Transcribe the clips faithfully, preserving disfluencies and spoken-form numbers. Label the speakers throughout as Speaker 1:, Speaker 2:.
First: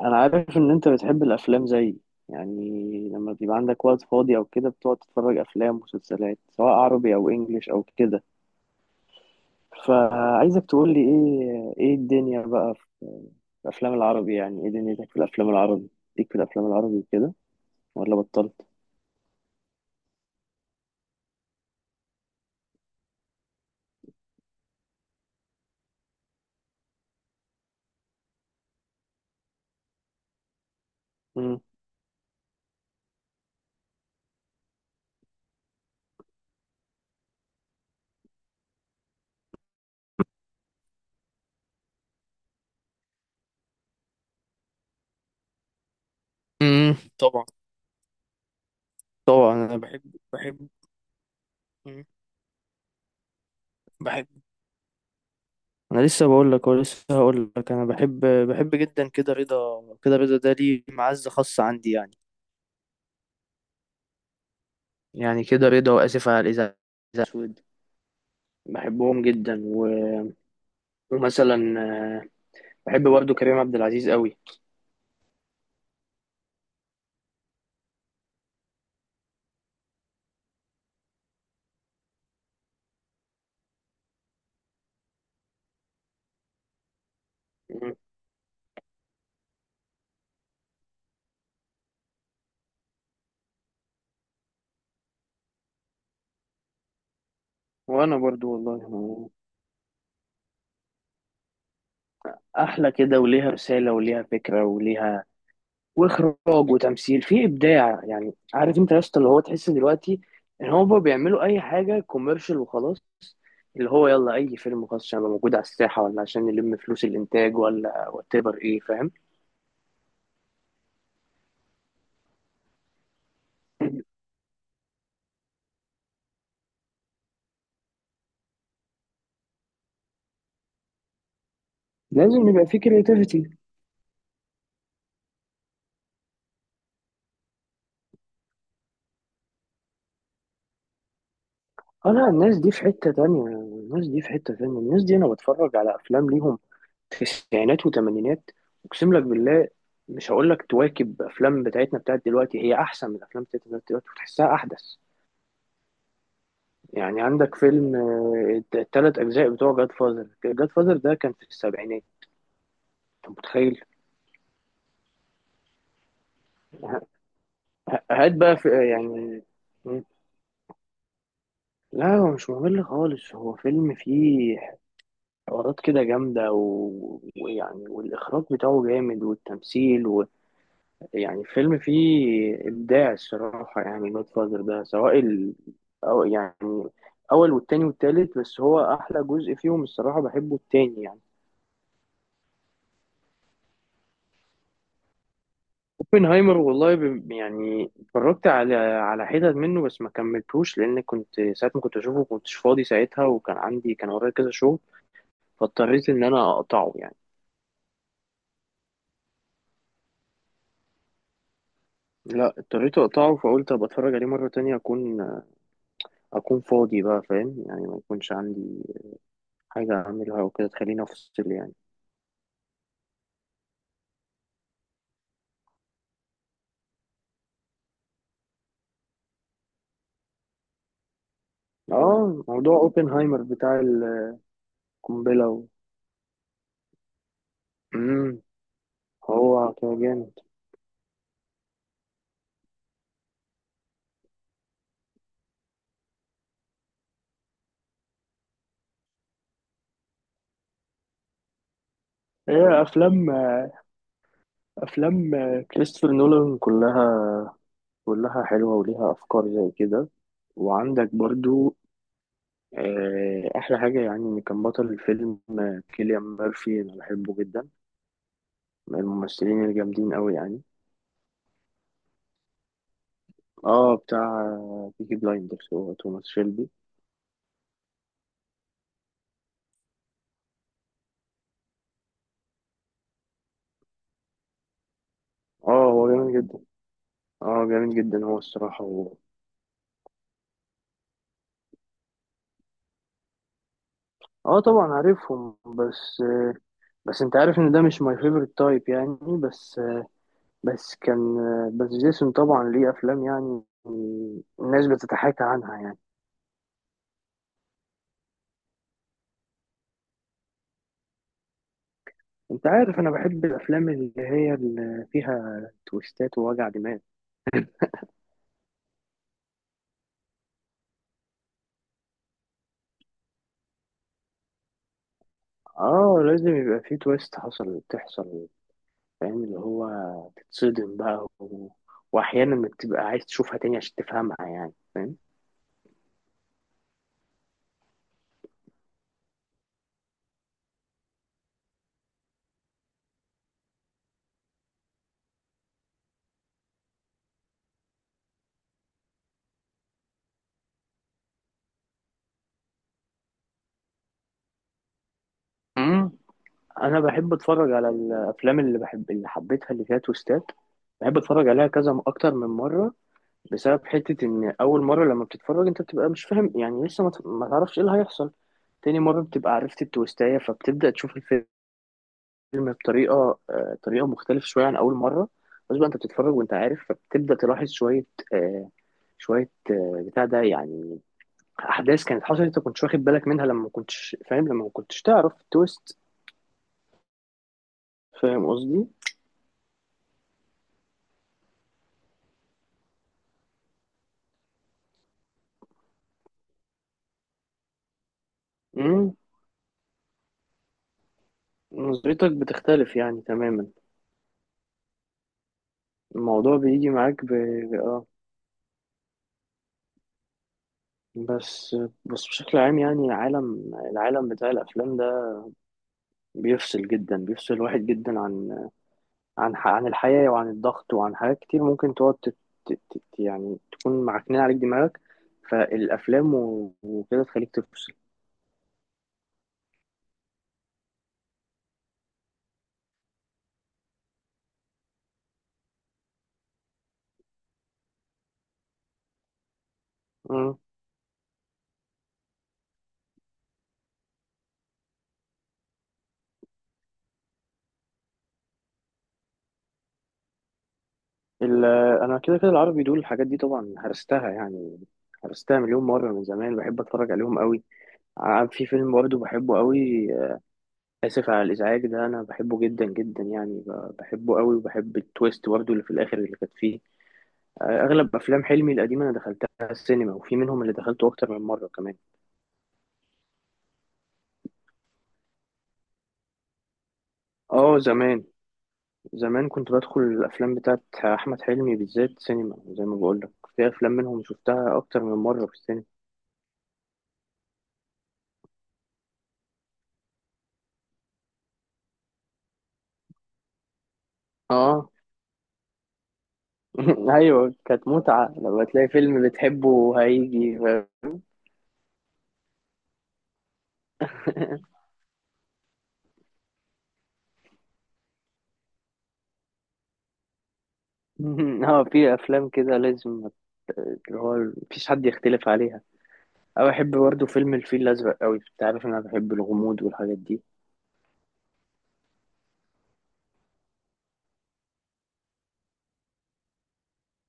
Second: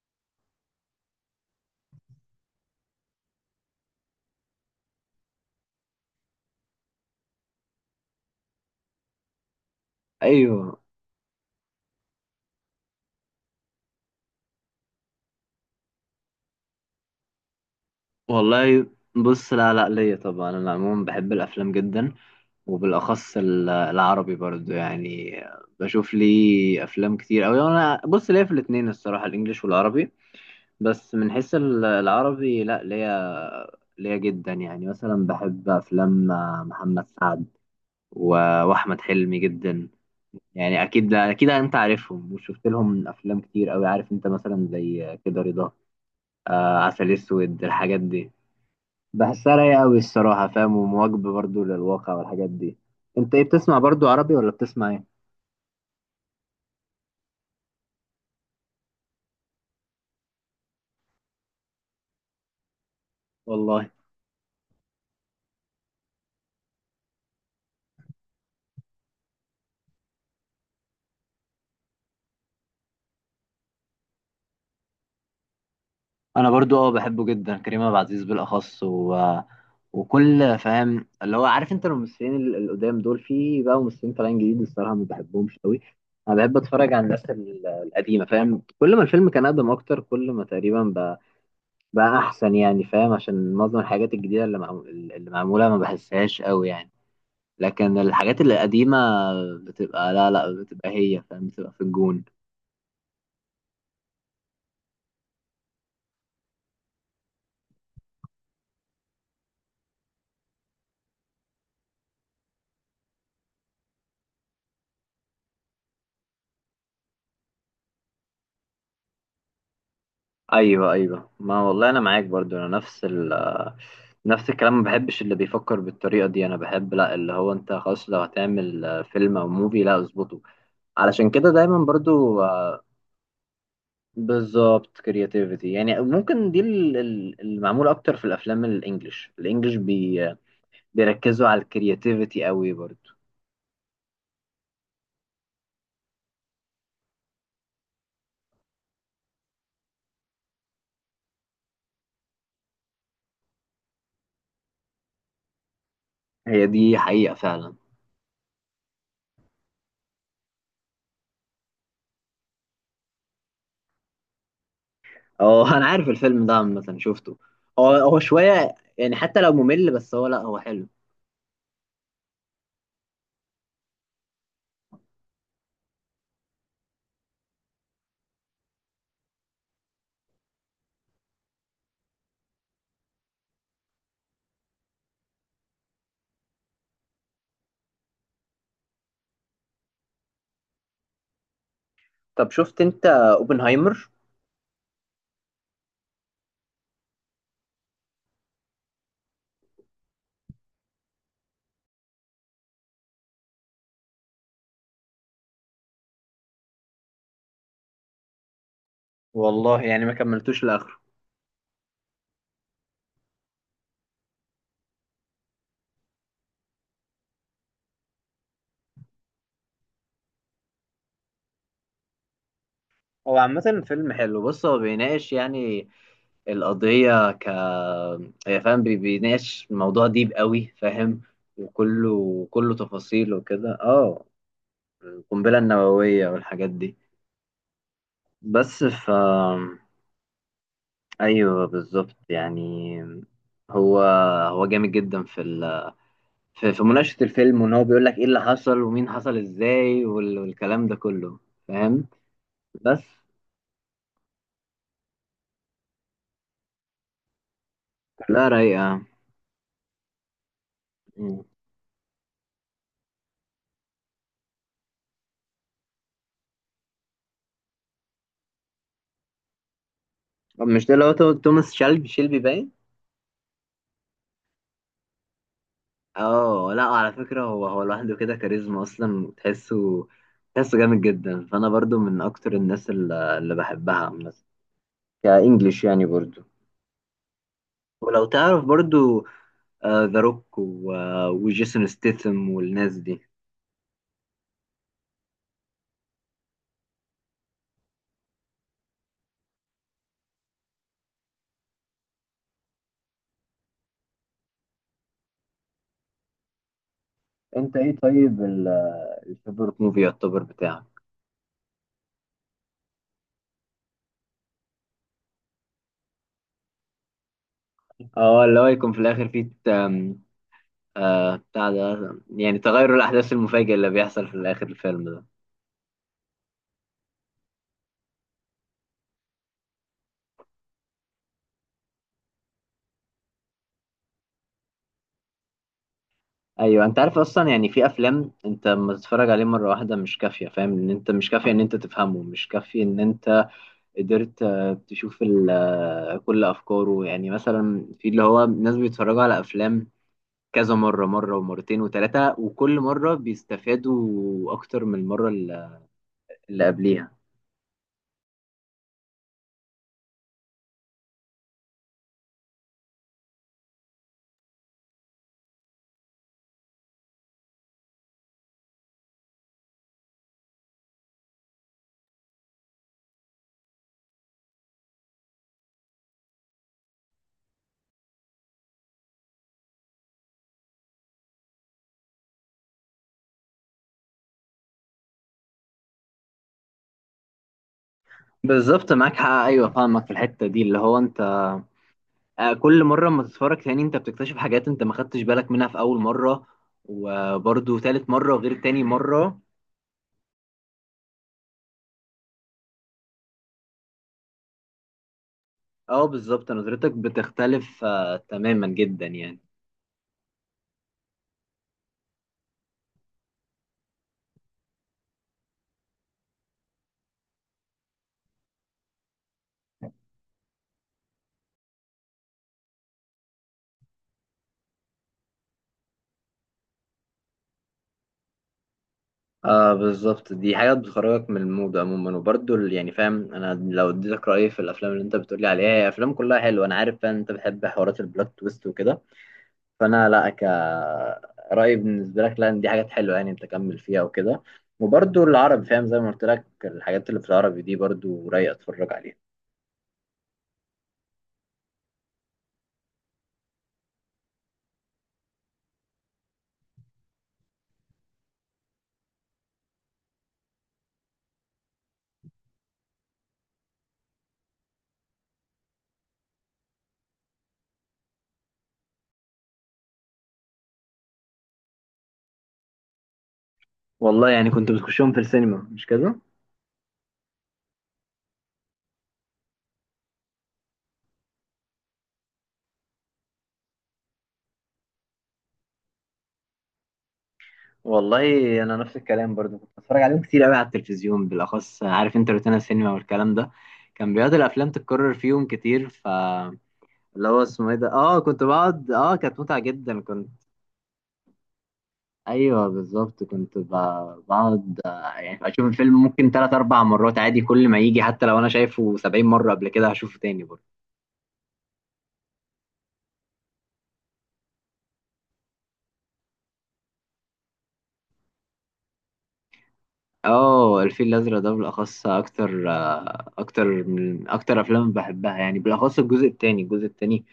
Speaker 1: انا عارف ان انت بتحب الافلام زيي، يعني لما بيبقى عندك وقت فاضي او كده بتقعد تتفرج افلام ومسلسلات، سواء عربي او انجليش او كده، فعايزك
Speaker 2: ايوه،
Speaker 1: تقول لي ايه ايه الدنيا بقى في الافلام العربي، يعني ايه دنيتك في الافلام العربي، ليك في الافلام العربي كده، ولا بطلت؟
Speaker 2: والله. بص، لا لا ليا طبعا. انا عموما بحب الافلام جدا، وبالاخص ال- العربي برضو. يعني بشوف لي افلام كتير اوي. انا بص، ليا في الاتنين الصراحه، الانجليش والعربي. بس من حيث
Speaker 1: امم
Speaker 2: ال- العربي، لا، ليا ليا جدا. يعني مثلا بحب افلام محمد سعد و- واحمد حلمي جدا. يعني اكيد اكيد انت عارفهم، وشفت لهم افلام كتير اوي. عارف انت مثلا زي كده رضا، آه
Speaker 1: امم
Speaker 2: عسل
Speaker 1: طبعا
Speaker 2: اسود، الحاجات دي.
Speaker 1: طبعا
Speaker 2: بحسها
Speaker 1: انا
Speaker 2: رايقة أوي
Speaker 1: بحب
Speaker 2: الصراحة،
Speaker 1: بحب
Speaker 2: فاهم؟ ومواكبة برضو
Speaker 1: مم.
Speaker 2: للواقع والحاجات دي. أنت إيه بتسمع؟ برضو عربي
Speaker 1: بحب،
Speaker 2: ولا بتسمع إيه؟
Speaker 1: انا لسه بقول لك ولسه هقول لك انا بحب بحب جدا كده رضا، كده رضا ده ليه معزة خاصة عندي يعني،
Speaker 2: والله.
Speaker 1: يعني كده رضا واسف على الازعاج، بحبهم جدا و... ومثلا آه، بحب برضو كريم عبد العزيز قوي.
Speaker 2: أنا برضو أه بحبه جدا، كريم عبد العزيز بالأخص، و... وكل، فاهم؟ اللي هو عارف أنت الممثلين ال- القدام دول. في بقى ممثلين طالعين جديد الصراحة ما بحبهمش أوي. أنا بحب أتفرج على الناس ال-
Speaker 1: مم.
Speaker 2: القديمة، فاهم؟ كل ما الفيلم كان أقدم أكتر، كل ما تقريبا بقى, بقى أحسن يعني. فاهم؟ عشان معظم الحاجات الجديدة اللي, معمو... اللي معمولة ما بحسهاش أوي يعني. لكن
Speaker 1: وانا
Speaker 2: الحاجات
Speaker 1: برضو
Speaker 2: اللي قديمة
Speaker 1: والله
Speaker 2: بتبقى، لا لا، بتبقى هي، فاهم؟ بتبقى في الجون.
Speaker 1: احلى كده، وليها رسالة وليها فكرة وليها واخراج وتمثيل في ابداع، يعني عارف انت يا اسطى اللي هو تحس دلوقتي ان هو بيعملوا اي حاجة كوميرشال وخلاص، اللي هو يلا اي فيلم خاص عشان يبقى موجود على الساحة، ولا عشان نلم فلوس الانتاج، ولا وات ايفر، ايه فاهم.
Speaker 2: ايوه ايوه، ما والله انا معاك برضو. انا نفس ال آه، نفس الكلام، ما بحبش اللي بيفكر بالطريقة دي. انا بحب لا، اللي هو انت خلاص لو هتعمل آه، فيلم او موفي، لا اظبطه. علشان كده دايما برضو
Speaker 1: لازم يبقى في
Speaker 2: آه،
Speaker 1: كرياتيفيتي.
Speaker 2: بالظبط، كرياتيفيتي. يعني ممكن دي ال- ال- المعمول اكتر في الافلام الانجليش. الانجليش بي بيركزوا على
Speaker 1: اه لا،
Speaker 2: الكرياتيفيتي
Speaker 1: الناس دي
Speaker 2: قوي
Speaker 1: في
Speaker 2: برضو.
Speaker 1: حتة تانية، الناس دي في حتة تانية، الناس دي انا بتفرج على افلام ليهم تسعينات وتمانينات، اقسم لك بالله. مش هقول لك تواكب افلام بتاعتنا بتاعت دلوقتي، هي احسن من الافلام بتاعتنا دلوقتي وتحسها احدث.
Speaker 2: هي دي
Speaker 1: يعني
Speaker 2: حقيقة
Speaker 1: عندك
Speaker 2: فعلا.
Speaker 1: فيلم الثلاث اجزاء بتوع جاد فازر، جاد فازر ده كان في السبعينات، انت متخيل؟
Speaker 2: اه، انا عارف الفيلم ده، عامة شفته. هو هو
Speaker 1: هات بقى في
Speaker 2: شوية
Speaker 1: آه،
Speaker 2: يعني، حتى
Speaker 1: يعني.
Speaker 2: لو ممل،
Speaker 1: مم.
Speaker 2: بس هو، لا هو حلو.
Speaker 1: لا هو مش ممل خالص، هو فيلم فيه حوارات كده جامدة و- ويعني، والإخراج بتاعه جامد والتمثيل، يعني فيلم فيه إبداع الصراحة. يعني جود فاذر ده سواء ال... أو يعني أول والتاني والتالت، بس هو أحلى جزء فيهم الصراحة بحبه التاني يعني.
Speaker 2: طب شفت انت اوبنهايمر؟
Speaker 1: اوبنهايمر والله ب... يعني اتفرجت على على حتت منه، بس ما كملتوش لأن كنت، ساعة ما كنت أشوفه كنتش فاضي ساعتها، وكان عندي، كان ورايا كذا شغل، فاضطريت إن أنا أقطعه يعني.
Speaker 2: والله يعني ما كملتوش لاخره.
Speaker 1: لا اضطريت أقطعه، فقلت أبقى أتفرج عليه مرة تانية أكون، أكون فاضي بقى فاهم، يعني ما يكونش عندي حاجة أعملها وكده تخليني أفصل يعني.
Speaker 2: هو عامة فيلم حلو. بص، هو بيناقش يعني القضية ك يا فاهم، بي- بيناقش موضوع ديب قوي، فاهم؟
Speaker 1: اه،
Speaker 2: وكله كله
Speaker 1: موضوع
Speaker 2: تفاصيل
Speaker 1: اوبنهايمر
Speaker 2: وكده.
Speaker 1: بتاع
Speaker 2: اه
Speaker 1: القنبلة
Speaker 2: القنبلة
Speaker 1: و...
Speaker 2: النووية والحاجات دي.
Speaker 1: مم.
Speaker 2: بس ف
Speaker 1: هو كان جامد.
Speaker 2: ايوه بالظبط يعني. هو هو جامد جدا في ال في في مناقشة الفيلم، وان هو بيقول لك ايه اللي حصل، ومين حصل ازاي، وال- والكلام ده كله، فاهم؟
Speaker 1: هي
Speaker 2: بس،
Speaker 1: افلام، افلام كريستوفر نولان كلها، كلها
Speaker 2: لا
Speaker 1: حلوة
Speaker 2: رايقة.
Speaker 1: وليها افكار زي كده. وعندك
Speaker 2: مم.
Speaker 1: برضو آه، احلى حاجة يعني ان كان بطل الفيلم آه، كيليان ميرفي، انا بحبه جدا، من الممثلين الجامدين قوي يعني.
Speaker 2: طب مش ده اللي هو تو- توماس شيلبي شيلبي باين؟
Speaker 1: اه بتاع بيكي بلايندرز، هو توماس شيلبي.
Speaker 2: اه. لا على فكرة، هو هو لوحده كده كاريزما اصلا. تحسه تحسه جامد جدا. فانا برضو من اكتر الناس اللي, اللي بحبها مثلا، كانجليش
Speaker 1: اه
Speaker 2: يعني
Speaker 1: هو جامد
Speaker 2: برضو.
Speaker 1: جدا، اه جامد
Speaker 2: ولو
Speaker 1: جدا هو
Speaker 2: تعرف
Speaker 1: الصراحة هو.
Speaker 2: برضو، ذا روك وجيسون ستيثم والناس دي.
Speaker 1: اه طبعا عارفهم، بس بس انت عارف ان ده مش ماي فيفورت تايب يعني. بس بس كان بس جيسون طبعا ليه افلام يعني الناس بتتحاكى عنها يعني.
Speaker 2: انت ايه طيب، الفيفورت موفي يعتبر بتاعك؟
Speaker 1: انت عارف انا بحب الافلام اللي هي اللي فيها تويستات ووجع دماغ.
Speaker 2: اه، اللي هو يكون في الاخر فيه ت- آم، آه بتاع ده يعني، تغير الاحداث المفاجئ اللي بيحصل في الاخر الفيلم ده.
Speaker 1: اه لازم يبقى في تويست، حصل تحصل، فاهم اللي هو تتصدم بقى و... واحيانا بتبقى عايز تشوفها تاني عشان تفهمها يعني، فاهم.
Speaker 2: ايوه، انت عارف اصلا يعني. في افلام انت لما تتفرج عليه مره واحده مش كافيه، فاهم؟ ان انت مش كافيه ان انت تفهمه، مش كافيه ان انت قدرت آه، تشوف ال- آه، كل افكاره. يعني مثلا في اللي هو ناس بيتفرجوا على افلام كذا مره، مره ومرتين وثلاثه، وكل مره بيستفادوا اكتر من المره اللي
Speaker 1: امم
Speaker 2: اللي
Speaker 1: انا
Speaker 2: قبليها.
Speaker 1: بحب اتفرج على الافلام، اللي بحب اللي حبيتها اللي فيها تويستات، بحب اتفرج عليها كذا اكتر من مره. بسبب حتة إن أول مرة لما بتتفرج أنت بتبقى مش فاهم يعني، لسه ما ت- ما تعرفش إيه اللي هيحصل. تاني مرة بتبقى عرفت التويستاية، فبتبدأ تشوف الفيلم بطريقة، آه، طريقة مختلفة شوية عن أول مرة. بس بقى أنت بتتفرج وأنت عارف، فبتبدأ تلاحظ شوية آه، شوية آه، بتاع ده يعني، أحداث كانت حصلت أنت كنتش واخد بالك منها لما ما كنتش فاهم، لما ما كنتش تعرف التويست. فاهم قصدي؟
Speaker 2: بالظبط، معاك حق، ايوه فاهمك في الحته دي. اللي هو انت، آه، كل مرة اما تتفرج تاني انت بتكتشف حاجات انت ما خدتش بالك منها في اول مرة. وبرضو تالت مرة غير تاني
Speaker 1: مم،
Speaker 2: مرة.
Speaker 1: نظرتك بتختلف يعني تماما.
Speaker 2: اه بالظبط،
Speaker 1: الموضوع
Speaker 2: نظرتك
Speaker 1: بيجي معاك ب...
Speaker 2: بتختلف
Speaker 1: آه
Speaker 2: آه تماما جدا يعني.
Speaker 1: بس بس بشكل عام، يعني عالم، العالم بتاع الافلام ده بيفصل جدا، بيفصل الواحد جدا عن، عن ح- عن الحياه وعن الضغط وعن حاجات كتير ممكن تقعد تت- تت- تت- يعني تكون معكنين عليك دماغك، فالافلام و- وكده تخليك تفصل.
Speaker 2: اه بالظبط، دي حاجة بتخرجك من المود عموما. وبرضو ال- يعني فاهم، انا لو اديتك رأيي في الافلام اللي انت بتقولي عليها، هي افلام كلها حلوة. انا عارف فاهم انت بتحب حوارات البلوت تويست وكده. فانا لا،
Speaker 1: مم.
Speaker 2: كرأيي بالنسبه لك، لا، إن دي حاجات حلوه يعني، انت كمل فيها وكده. وبرضو العربي، فاهم؟ زي ما قلت لك الحاجات اللي في العربي دي برضو رايق اتفرج عليها.
Speaker 1: ال- انا كده كده العربي دول الحاجات دي طبعا هرستها يعني، هرستها مليون مره من زمان، بحب اتفرج عليهم قوي. ع- في فيلم برضه بحبه قوي، آسف على الإزعاج ده، أنا بحبه جدا جدا يعني ب- بحبه قوي، وبحب التويست برضه اللي في الآخر اللي كانت فيه. آه، أغلب أفلام حلمي القديمة أنا دخلتها السينما، وفي منهم اللي دخلته أكتر من مرة كمان.
Speaker 2: والله يعني كنت بتخشهم في السينما، مش كده؟
Speaker 1: آه زمان، زمان كنت بدخل الأفلام بتاعت أحمد حلمي بالذات سينما، زي ما بقولك، في أفلام منهم شفتها أكتر من مرة في السينما.
Speaker 2: والله انا نفس الكلام برضو، كنت بتفرج عليهم كتير قوي على التلفزيون، بالاخص عارف انت روتانا السينما والكلام ده. كان بيقعد الافلام
Speaker 1: آه
Speaker 2: تتكرر فيهم كتير. ف اللي هو
Speaker 1: أيوة
Speaker 2: اسمه ايه ده،
Speaker 1: كانت
Speaker 2: اه
Speaker 1: متعة
Speaker 2: كنت
Speaker 1: لما
Speaker 2: بقعد.
Speaker 1: تلاقي
Speaker 2: اه
Speaker 1: فيلم
Speaker 2: كانت متعه جدا.
Speaker 1: بتحبه
Speaker 2: كنت
Speaker 1: هيجي ف...
Speaker 2: ايوه بالظبط. كنت ب- بقعد، آه، يعني اشوف الفيلم ممكن ثلاث اربع مرات عادي، كل ما يجي. حتى لو انا شايفه سبعين مره قبل كده هشوفه تاني برضه.
Speaker 1: اه في افلام كده لازم، اللي هو مفيش حد يختلف عليها. أو أحب برضه فيلم الفيل الأزرق أوي، أنت عارف إن أنا بحب الغموض والحاجات دي.
Speaker 2: اه، الفيل الازرق ده بالاخص، اكتر آه، اكتر من اكتر افلام بحبها يعني، بالاخص الجزء التاني الجزء التاني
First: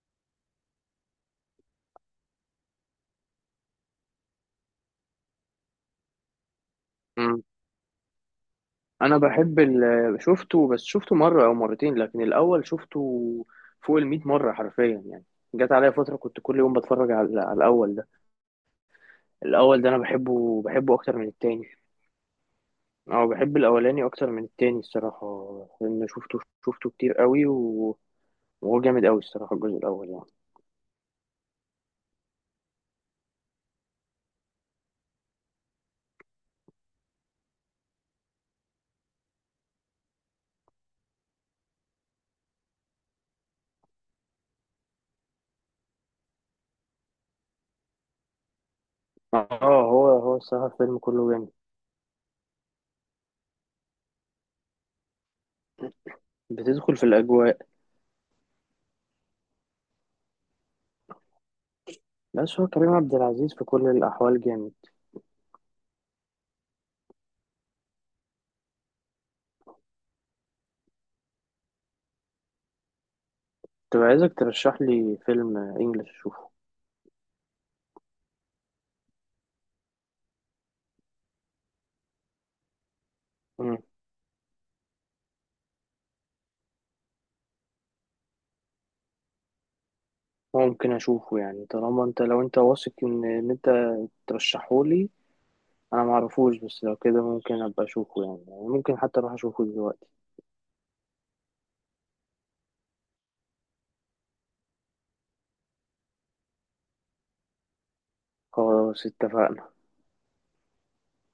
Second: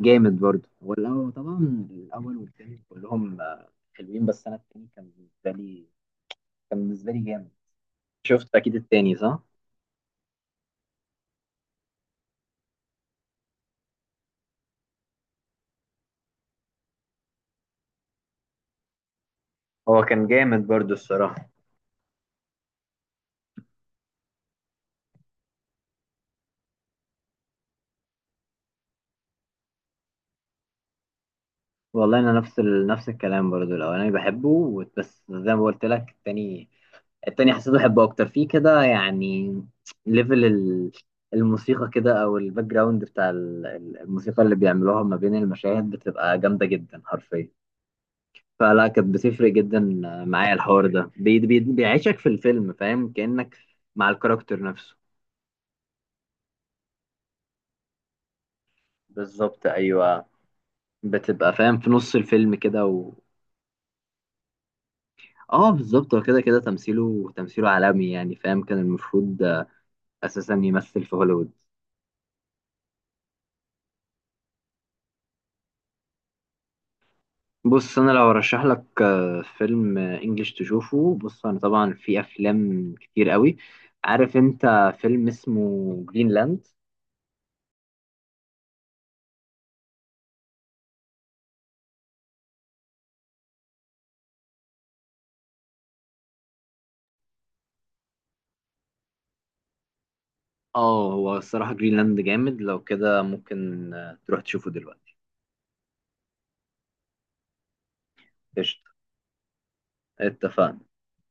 Speaker 2: جامد برضه. والاول طبعا، الاول والتاني كلهم آه، حلوين. بس انا التاني كان بالنسبه لي كان بالنسبه لي
Speaker 1: مم.
Speaker 2: جامد. شفت اكيد التاني،
Speaker 1: أنا
Speaker 2: صح؟
Speaker 1: بحب ال... شفته، بس شفته مرة أو مرتين، لكن الأول شفته فوق المية مرة حرفيا يعني. جت عليا فترة كنت كل يوم بتفرج على، على الأول ده. الأول ده أنا
Speaker 2: هو كان
Speaker 1: بحبه
Speaker 2: جامد برضه
Speaker 1: بحبه أكتر من
Speaker 2: الصراحه.
Speaker 1: التاني. أو بحب الأولاني أكتر من التاني الصراحة، لأن شفته شفته كتير أوي و... وهو جامد أوي الصراحة، الجزء الأول يعني.
Speaker 2: والله انا نفس ال... نفس الكلام برضو، الاولاني بحبه، و- بس زي ما قلت لك التاني التاني حسيت بحبه اكتر فيه كده يعني. ليفل ال... الموسيقى كده، او الباك جراوند بتاع ال- ال- الموسيقى اللي بيعملوها ما بين المشاهد بتبقى جامده جدا حرفيا. فلا، كانت بتفرق جدا
Speaker 1: آه هو هو
Speaker 2: معايا.
Speaker 1: الصراحة
Speaker 2: الحوار
Speaker 1: الفيلم
Speaker 2: ده
Speaker 1: كله
Speaker 2: بي...
Speaker 1: جامد.
Speaker 2: بي... بيعيشك في الفيلم، فاهم؟ كأنك مع الكاركتر نفسه.
Speaker 1: بتدخل في الأجواء.
Speaker 2: بالظبط ايوه. بتبقى فاهم في نص الفيلم
Speaker 1: بس هو
Speaker 2: كده
Speaker 1: كريم
Speaker 2: و...
Speaker 1: عبد العزيز في كل الأحوال جامد.
Speaker 2: اه بالظبط. هو كده كده، تمثيله تمثيله عالمي يعني، فاهم؟ كان المفروض اساسا يمثل في هوليوود.
Speaker 1: كنت عايزك ترشح لي فيلم انجلش اشوفه.
Speaker 2: بص، انا لو ارشح لك آه، فيلم آه، انجليش تشوفه. بص انا طبعا في افلام كتير قوي.
Speaker 1: مم.
Speaker 2: عارف انت فيلم اسمه جرينلاند.
Speaker 1: ممكن اشوفه يعني، طالما انت، لو انت واثق ان ان انت ترشحه لي، انا معرفوش، بس لو كده ممكن ابقى اشوفه يعني، يعني ممكن حتى اروح اشوفه دلوقتي.
Speaker 2: اه، هو الصراحة جرينلاند جامد. لو كده ممكن آه، تروح تشوفه دلوقتي. قشطة،
Speaker 1: خلاص اتفقنا.
Speaker 2: اتفقنا.